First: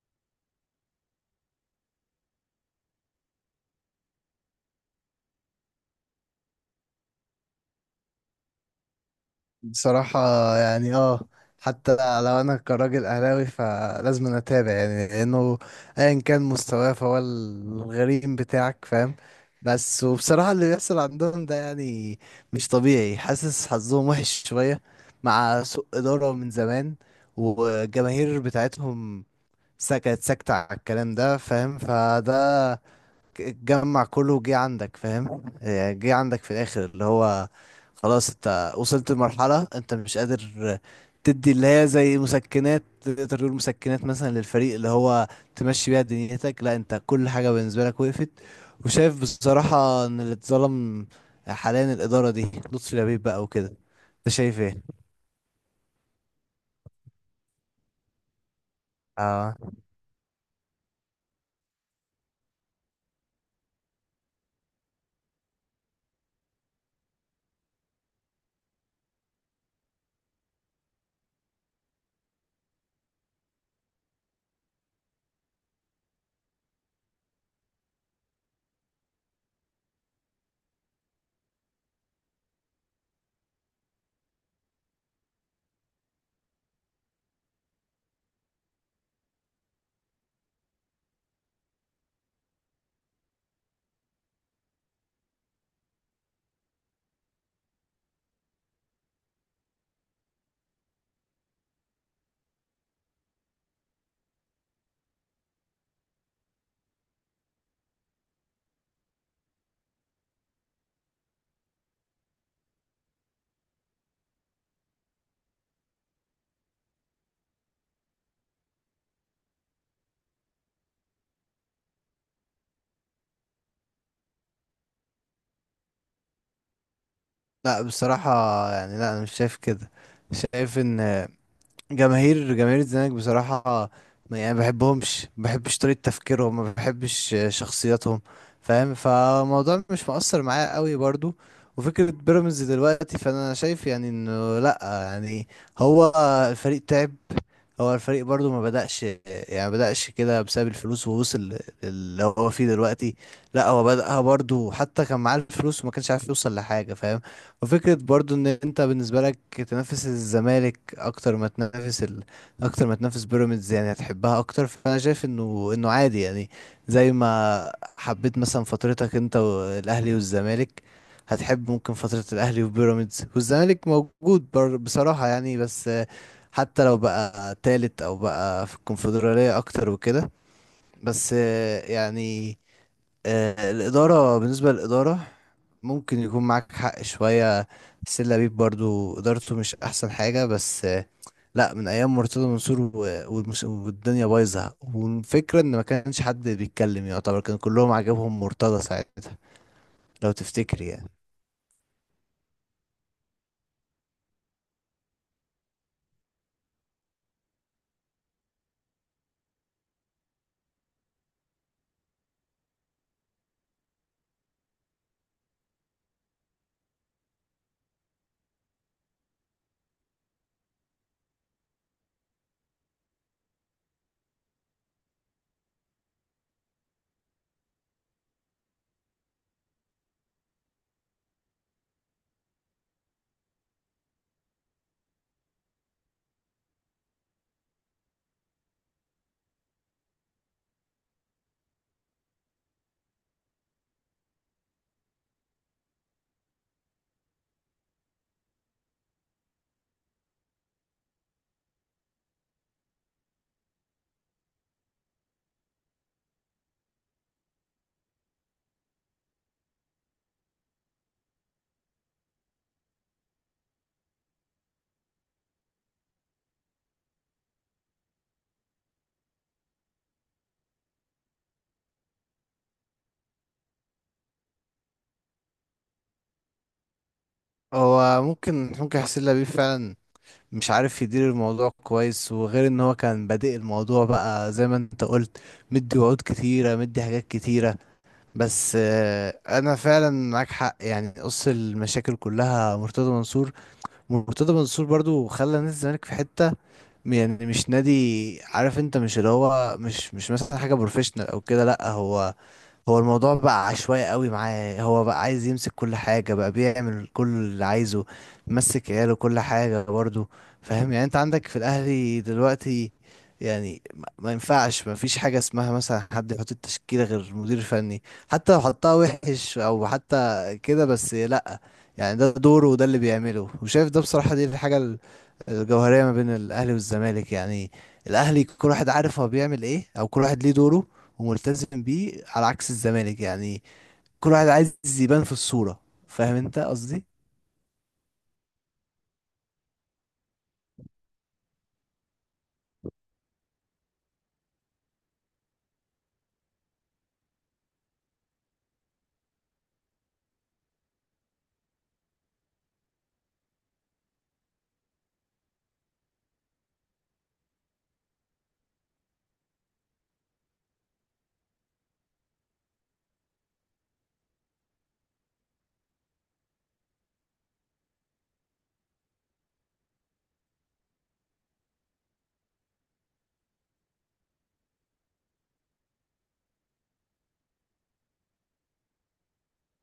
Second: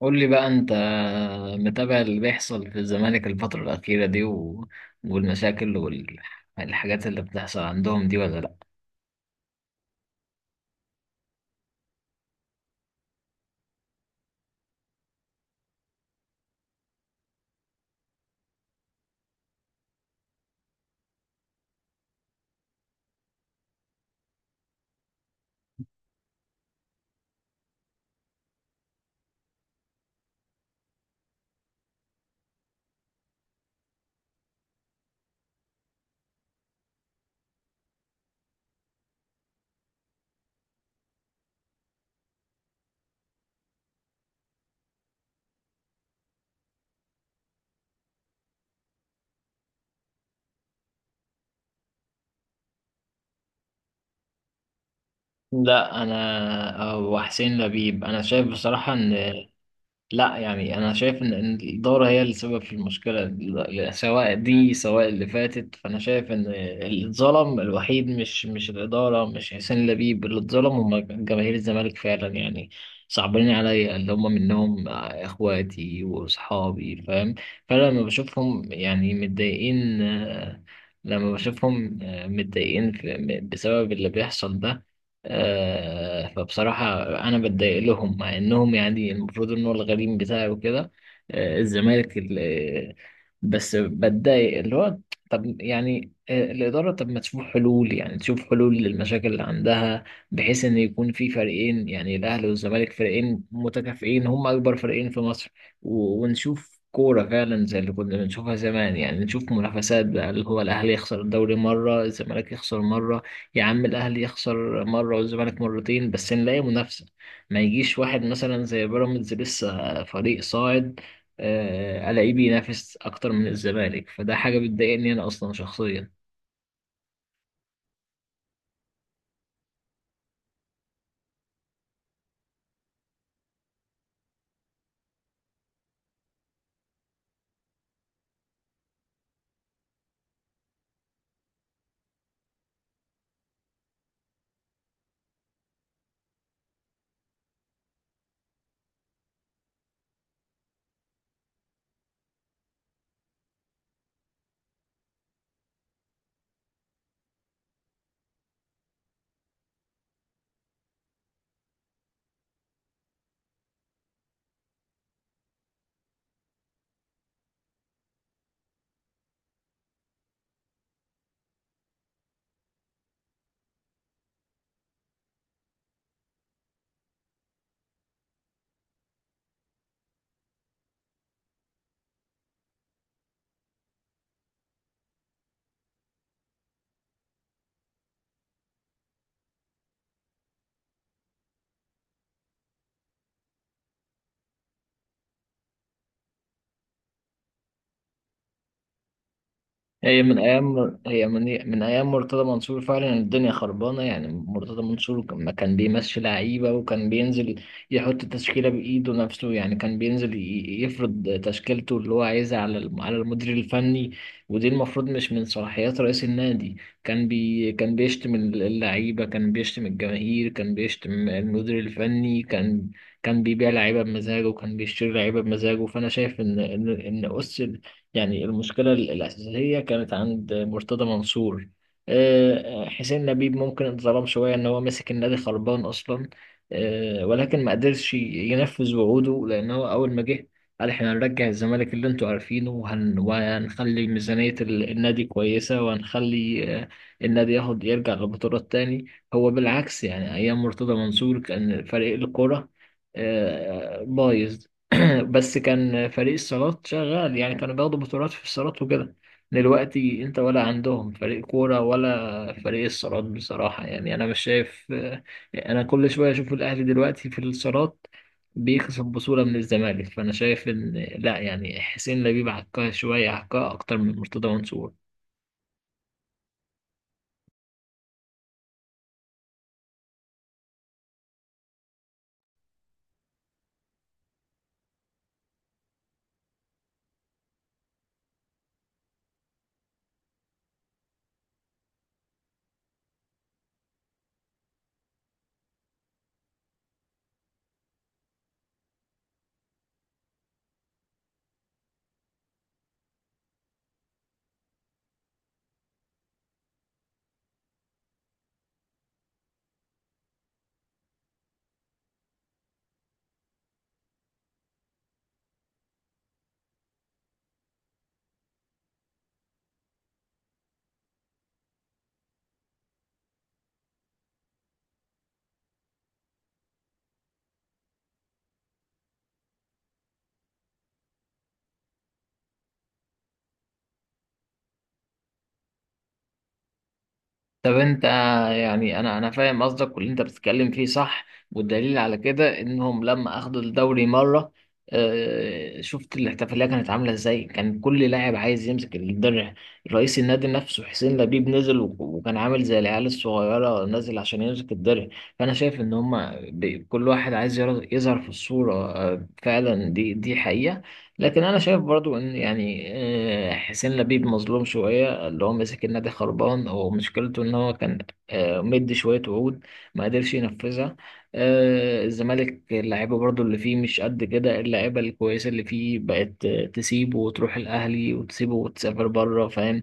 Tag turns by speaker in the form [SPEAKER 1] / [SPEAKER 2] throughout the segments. [SPEAKER 1] قول لي بقى، انت متابع اللي بيحصل في الزمالك الفترة الأخيرة دي والمشاكل والحاجات اللي بتحصل عندهم دي ولا لأ؟
[SPEAKER 2] بصراحة، يعني اه حتى لو انا كراجل اهلاوي فلازم أنا اتابع، يعني لانه ايا كان مستواه فهو الغريم بتاعك، فاهم؟ بس وبصراحة اللي بيحصل عندهم ده يعني مش طبيعي. حاسس حظهم وحش شوية مع سوء إدارة من زمان، والجماهير بتاعتهم كانت ساكتة على الكلام ده، فاهم؟ فده جمع كله وجه عندك، فاهم؟ يعني جه عندك في الاخر اللي هو خلاص انت وصلت لمرحلة انت مش قادر تدي اللي هي زي مسكنات، تقدر تقول مسكنات مثلا للفريق، اللي هو تمشي بيها دنيتك. لا، انت كل حاجة بالنسبة لك وقفت. وشايف بصراحة ان اللي اتظلم حاليا الإدارة دي، لطفي لبيب بقى وكده. انت شايف ايه؟
[SPEAKER 1] لا، انا او حسين لبيب، انا شايف بصراحة ان
[SPEAKER 2] اه،
[SPEAKER 1] لا، انا شايف إن الدوره هي السبب في المشكله سواء دي سواء اللي فاتت، فانا شايف ان اللي اتظلم الوحيد مش الاداره، مش حسين لبيب، اللي اتظلم هم جماهير الزمالك فعلا، يعني صعبانين عليا اللي هم منهم اخواتي واصحابي، فاهم؟ فانا لما بشوفهم يعني متضايقين، لما بشوفهم متضايقين بسبب اللي بيحصل ده، فبصراحة أنا بتضايق لهم مع إنهم يعني المفروض إن هو الغريم بتاعي وكده. الزمالك بس بتضايق اللي هو طب يعني، الإدارة طب ما تشوف حلول، يعني تشوف حلول للمشاكل اللي عندها، بحيث إن يكون في فريقين يعني الأهلي والزمالك، فريقين متكافئين، هم أكبر فريقين في مصر ونشوف كورة فعلا زي اللي كنا بنشوفها زمان، يعني نشوف منافسات بقى، اللي هو الأهلي يخسر الدوري مرة الزمالك يخسر مرة، يا عم الاهلي يخسر مره والزمالك مرتين، بس نلاقي منافسه. ما يجيش واحد مثلا زي بيراميدز لسه فريق صاعد، الاقيه بينافس اكتر من الزمالك، فده حاجه بتضايقني انا اصلا شخصيا.
[SPEAKER 2] لا بصراحة، يعني لا انا مش شايف كده. شايف ان جماهير الزمالك بصراحة يعني ما بحبهمش، ما بحبش طريقة تفكيرهم، ما بحبش شخصياتهم، فاهم؟ فالموضوع مش مؤثر معايا قوي برضو. وفكرة بيراميدز دلوقتي، فأنا شايف يعني إنه لأ، يعني هو الفريق تعب. هو الفريق برضو ما بدأش، يعني ما بدأش كده بسبب الفلوس ووصل اللي هو فيه دلوقتي. لأ، هو بدأها برضو، حتى كان معاه الفلوس وما كانش عارف يوصل لحاجة، فاهم؟ وفكرة برضو ان انت بالنسبة لك تنافس الزمالك اكتر ما تنافس ال... اكتر ما تنافس بيراميدز، يعني هتحبها اكتر. فانا شايف انه عادي يعني. زي ما حبيت مثلا فترتك انت والاهلي والزمالك، هتحب ممكن فترة الاهلي وبيراميدز والزمالك موجود بر... بصراحة يعني، بس حتى لو بقى تالت او بقى في الكونفدرالية اكتر وكده. بس الإدارة، بالنسبة للإدارة ممكن يكون معاك حق شوية. سيلا بيب برضو إدارته مش أحسن حاجة، بس لا، من أيام مرتضى منصور والدنيا بايظة، والفكرة إن ما كانش حد بيتكلم، يعتبر كان كلهم عاجبهم مرتضى ساعتها.
[SPEAKER 1] هي
[SPEAKER 2] لو
[SPEAKER 1] من
[SPEAKER 2] تفتكري
[SPEAKER 1] ايام
[SPEAKER 2] يعني.
[SPEAKER 1] هي من من ايام مرتضى منصور فعلا الدنيا خربانه، يعني مرتضى منصور لما كان بيمشي لعيبه وكان بينزل يحط تشكيله بايده نفسه، يعني كان بينزل يفرض تشكيلته اللي هو عايزها على على المدير الفني، ودي المفروض مش من صلاحيات رئيس النادي. كان بيشتم اللعيبه، كان بيشتم الجماهير، كان بيشتم المدير الفني، كان كان بيبيع لعيبه بمزاجه وكان بيشتري لعيبه بمزاجه. فانا شايف ان يعني المشكلة الأساسية كانت عند مرتضى منصور. حسين لبيب ممكن اتظلم شوية إن هو مسك النادي خربان أصلا، ولكن ما قدرش ينفذ وعوده لأن هو أول ما جه قال إحنا هنرجع الزمالك اللي أنتوا عارفينه، وهنخلي ميزانية النادي كويسة، وهنخلي النادي ياخد يرجع لبطولات تاني. هو بالعكس، يعني أيام مرتضى منصور كان فريق الكرة بايظ، بس كان فريق الصالات شغال، يعني كانوا بياخدوا بطولات في الصالات وكده. دلوقتي انت ولا عندهم فريق كورة ولا فريق الصالات، بصراحة يعني انا مش شايف. انا كل شوية اشوف الاهلي دلوقتي في الصالات بيكسب بطولة من الزمالك، فانا شايف ان لا، يعني حسين لبيب عكها شوية، عكها اكتر من مرتضى منصور.
[SPEAKER 2] هو ممكن سيلا بيب فعلا مش عارف يدير الموضوع كويس، وغير إن هو كان بادئ الموضوع بقى زي ما أنت قلت، مدي وعود كتيرة، مدي حاجات كتيرة. بس انا فعلا معاك حق، يعني قص المشاكل كلها مرتضى منصور. مرتضى منصور برضو خلى نادي الزمالك في حتة يعني مش نادي. عارف انت، مش اللي هو مش مثلا حاجة بروفيشنال او كده. لا، هو هو الموضوع بقى عشوائي قوي معاه. هو بقى عايز يمسك كل حاجة، بقى بيعمل كل اللي عايزه، مسك عياله كل حاجة برضه. فاهم يعني؟ انت عندك في الاهلي دلوقتي، يعني ما ينفعش، ما فيش حاجة اسمها مثلا حد يحط التشكيلة غير مدير فني، حتى لو حطها وحش او حتى كده. بس لا، يعني ده دوره وده اللي بيعمله. وشايف ده بصراحة، دي الحاجة الجوهرية ما بين الاهلي والزمالك يعني. الاهلي كل واحد عارف هو بيعمل ايه، او كل واحد ليه دوره وملتزم بيه، على عكس الزمالك يعني، كل واحد عايز يبان في الصورة. فاهم انت قصدي؟
[SPEAKER 1] طب انت يعني، انا فاهم قصدك واللي انت بتتكلم فيه صح، والدليل على كده انهم لما اخدوا الدوري مره، شفت الاحتفاليه كانت عامله ازاي، كان كل لاعب عايز يمسك الدرع، رئيس النادي نفسه حسين لبيب نزل وكان عامل زي العيال الصغيره نازل عشان يمسك الدرع. فانا شايف ان هم كل واحد عايز يظهر في الصوره، فعلا دي حقيقه. لكن انا شايف برضو ان يعني، حسين لبيب مظلوم شويه، اللي هو مسك النادي خربان، ومشكلته ان هو كان مدي شويه وعود ما قدرش ينفذها. الزمالك اللعيبه برضو اللي فيه مش قد كده، اللعيبه الكويسه اللي فيه بقت تسيبه وتروح الاهلي، وتسيبه وتسافر بره، فاهم؟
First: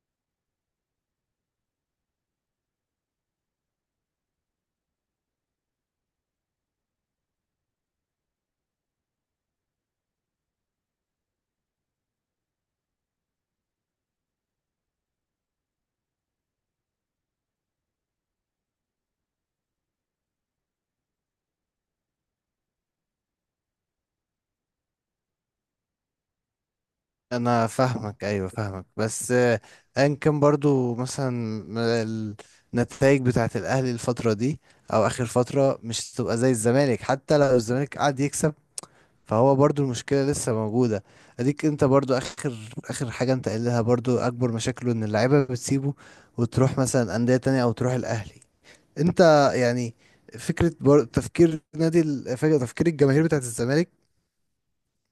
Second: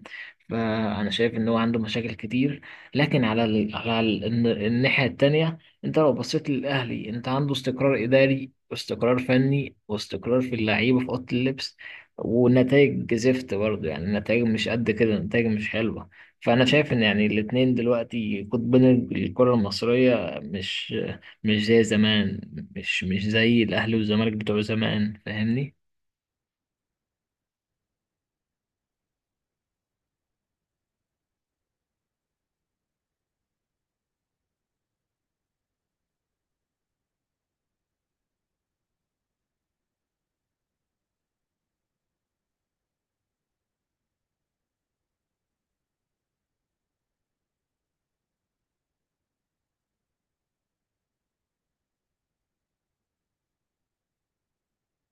[SPEAKER 1] فانا شايف ان هو عنده مشاكل كتير، لكن على الناحيه التانيه، انت لو بصيت للاهلي انت عنده استقرار اداري واستقرار فني واستقرار في اللعيبة في أوضة اللبس، ونتائج زفت برضه، يعني النتائج مش قد كده، النتائج مش حلوة. فأنا شايف إن يعني الاتنين دلوقتي قطبين، الكرة المصرية مش زي زمان، مش زي الأهلي والزمالك بتوع زمان، فاهمني؟
[SPEAKER 2] انا فاهمك، ايوه فاهمك، بس ايا كان برضو مثلا النتائج بتاعت الاهلي الفترة دي او اخر فترة مش هتبقى زي الزمالك، حتى لو الزمالك قعد يكسب. فهو برضو المشكلة لسه موجودة. اديك انت برضو اخر حاجة انت قايلها، برضو اكبر مشاكله ان اللعيبة بتسيبه وتروح مثلا اندية تانية او تروح الاهلي. انت يعني فكره بر... تفكير نادي فكرة تفكير الجماهير بتاعت الزمالك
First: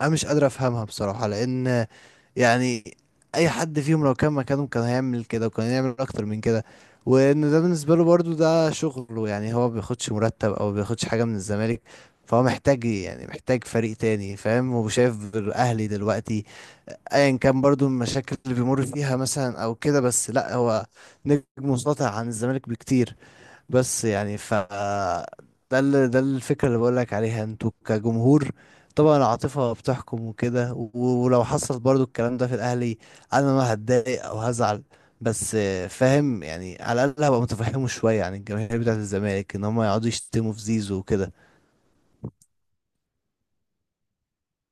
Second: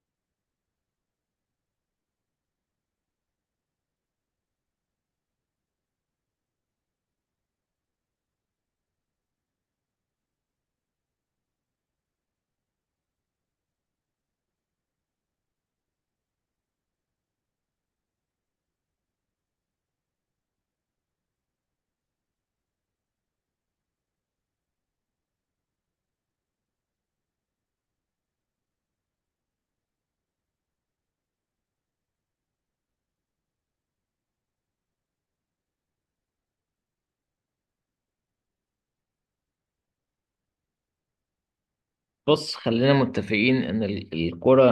[SPEAKER 2] انا مش قادر افهمها بصراحه، لان يعني اي حد فيهم لو كان مكانهم كان هيعمل كده، وكان هيعمل اكتر من كده. وان ده بالنسبه له برضو ده شغله، يعني هو ما بياخدش مرتب او ما بياخدش حاجه من الزمالك. فهو محتاج إيه؟ يعني محتاج فريق تاني. فاهم؟ هو شايف الاهلي دلوقتي ايا كان برضو المشاكل اللي بيمر فيها مثلا او كده، بس لا، هو نجم مسيطر عن الزمالك بكتير. بس يعني ف ده ال... ده الفكرة اللي بقولك عليها. انتوا كجمهور طبعا العاطفة بتحكم وكده. ولو حصل برضو الكلام ده في الأهلي، أنا ما هتضايق أو هزعل. بس فاهم يعني على الأقل هبقى متفهمه شوية عن الجماهير بتاعة الزمالك، إن هم يقعدوا يشتموا في زيزو وكده.
[SPEAKER 1] بص، خلينا متفقين ان الكرة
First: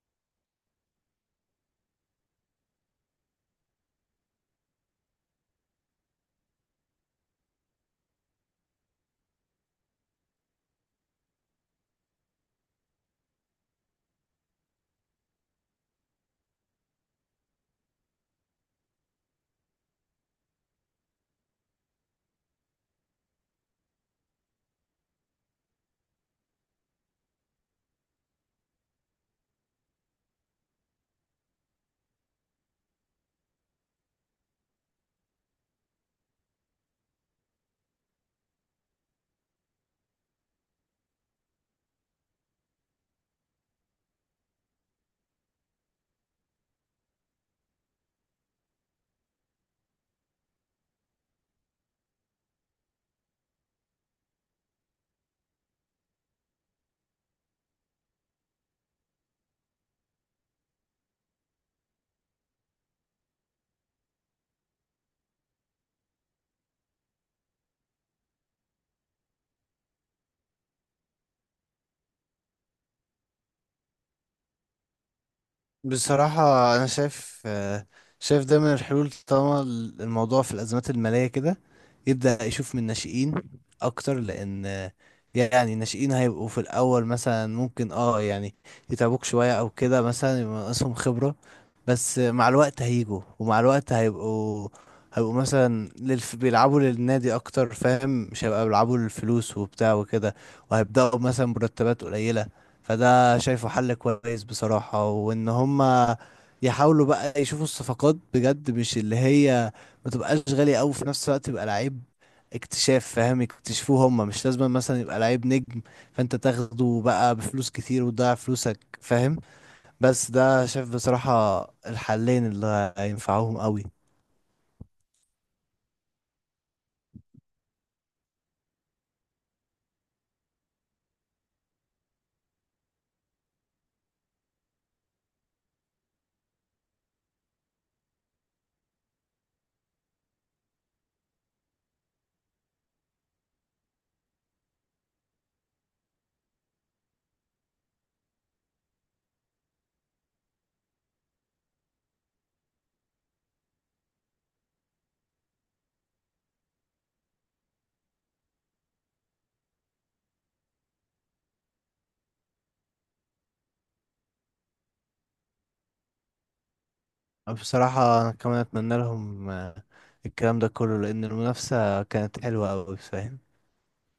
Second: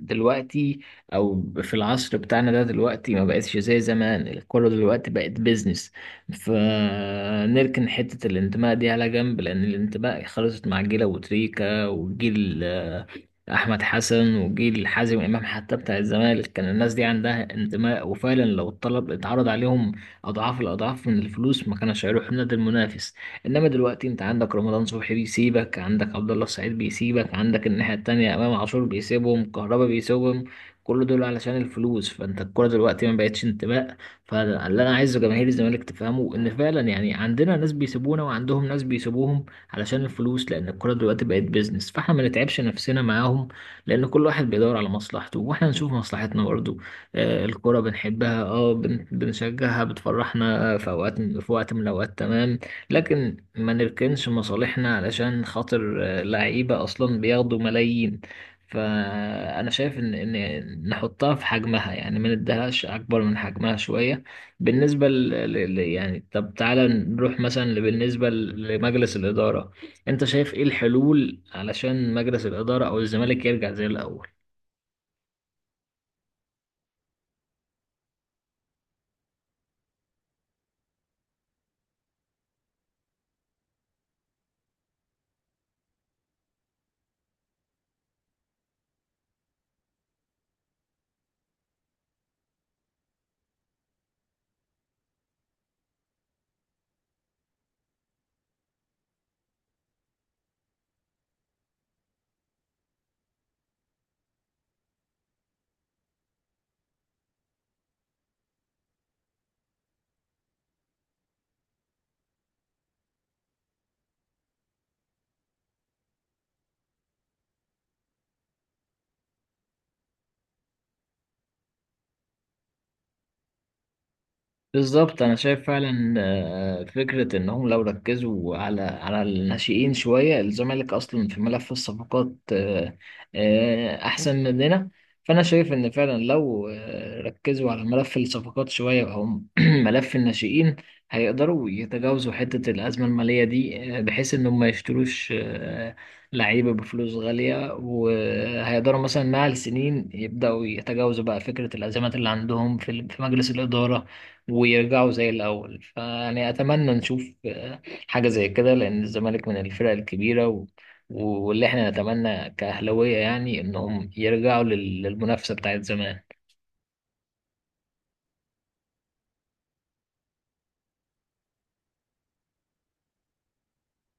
[SPEAKER 1] دلوقتي او في العصر بتاعنا ده دلوقتي ما بقتش زي زمان، الكرة دلوقتي بقت بيزنس، فنركن حتة الانتماء دي على جنب، لان الانتماء خلصت مع جيل ابو تريكة وجيل احمد حسن وجيل حازم امام. حتى بتاع الزمالك كان الناس دي عندها انتماء، وفعلا لو الطلب اتعرض عليهم اضعاف الاضعاف من الفلوس ما كانش هيروحوا النادي المنافس. انما دلوقتي انت عندك رمضان صبحي بيسيبك، عندك عبد الله السعيد بيسيبك، عندك الناحية التانية امام عاشور بيسيبهم، كهربا بيسيبهم، كل دول علشان الفلوس. فانت الكوره دلوقتي ما بقتش انتماء، فاللي انا عايزه جماهير الزمالك تفهمه ان فعلا يعني عندنا ناس بيسيبونا وعندهم ناس بيسيبوهم علشان الفلوس، لان الكوره دلوقتي بقت بيزنس، فاحنا ما نتعبش نفسنا معاهم، لان كل واحد بيدور على مصلحته واحنا نشوف مصلحتنا برضه. آه الكوره بنحبها، اه بنشجعها بتفرحنا، في اوقات في وقت من الاوقات، تمام، لكن ما نركنش مصالحنا علشان خاطر لعيبة أصلا بياخدوا ملايين. فأنا شايف إن نحطها في حجمها، يعني ما نديهاش أكبر من حجمها شوية. بالنسبة يعني طب تعالى نروح مثلا بالنسبة لمجلس الإدارة، أنت شايف إيه الحلول علشان مجلس الإدارة أو الزمالك يرجع زي الأول؟
[SPEAKER 2] بصراحة أنا شايف شايف ده من الحلول. طالما الموضوع في الأزمات المالية كده، يبدأ يشوف من الناشئين أكتر. لأن يعني الناشئين هيبقوا في الأول مثلا، ممكن يعني يتعبوك شوية أو كده، مثلا يبقى ناقصهم خبرة، بس مع الوقت هيجوا، ومع الوقت هيبقوا مثلا للف... بيلعبوا للنادي أكتر، فاهم؟ مش هيبقى بيلعبوا للفلوس وبتاع وكده. وهيبدأوا مثلا مرتبات قليلة. فده شايفه حل كويس بصراحة. وان هما يحاولوا بقى يشوفوا الصفقات بجد، مش اللي هي ما تبقاش غالية قوي. في نفس الوقت يبقى لعيب اكتشاف، فاهم؟ يكتشفوه هما. مش لازم مثلا يبقى لعيب نجم فانت تاخده بقى بفلوس كتير وتضيع فلوسك، فاهم؟ بس ده شايف بصراحة الحلين اللي هينفعوهم قوي.
[SPEAKER 1] بالظبط، انا شايف فعلا فكره انهم لو ركزوا على على الناشئين شويه، الزمالك اصلا في ملف الصفقات احسن مننا، فانا شايف ان فعلا لو ركزوا على ملف الصفقات شويه او ملف الناشئين، هيقدروا يتجاوزوا حته الازمه الماليه دي، بحيث انهم ما يشتروش لعيبه بفلوس غاليه، وهيقدروا مثلا مع السنين يبداوا يتجاوزوا بقى فكره الازمات اللي عندهم في في مجلس الاداره ويرجعوا زي الأول. فيعني أتمنى نشوف حاجة زي كده، لأن الزمالك من الفرق الكبيرة واللي احنا نتمنى كأهلاوية يعني إنهم يرجعوا للمنافسة بتاعت زمان.
[SPEAKER 2] بصراحة انا كمان اتمنى لهم الكلام ده كله، لان المنافسة كانت حلوة قوي، فاهم؟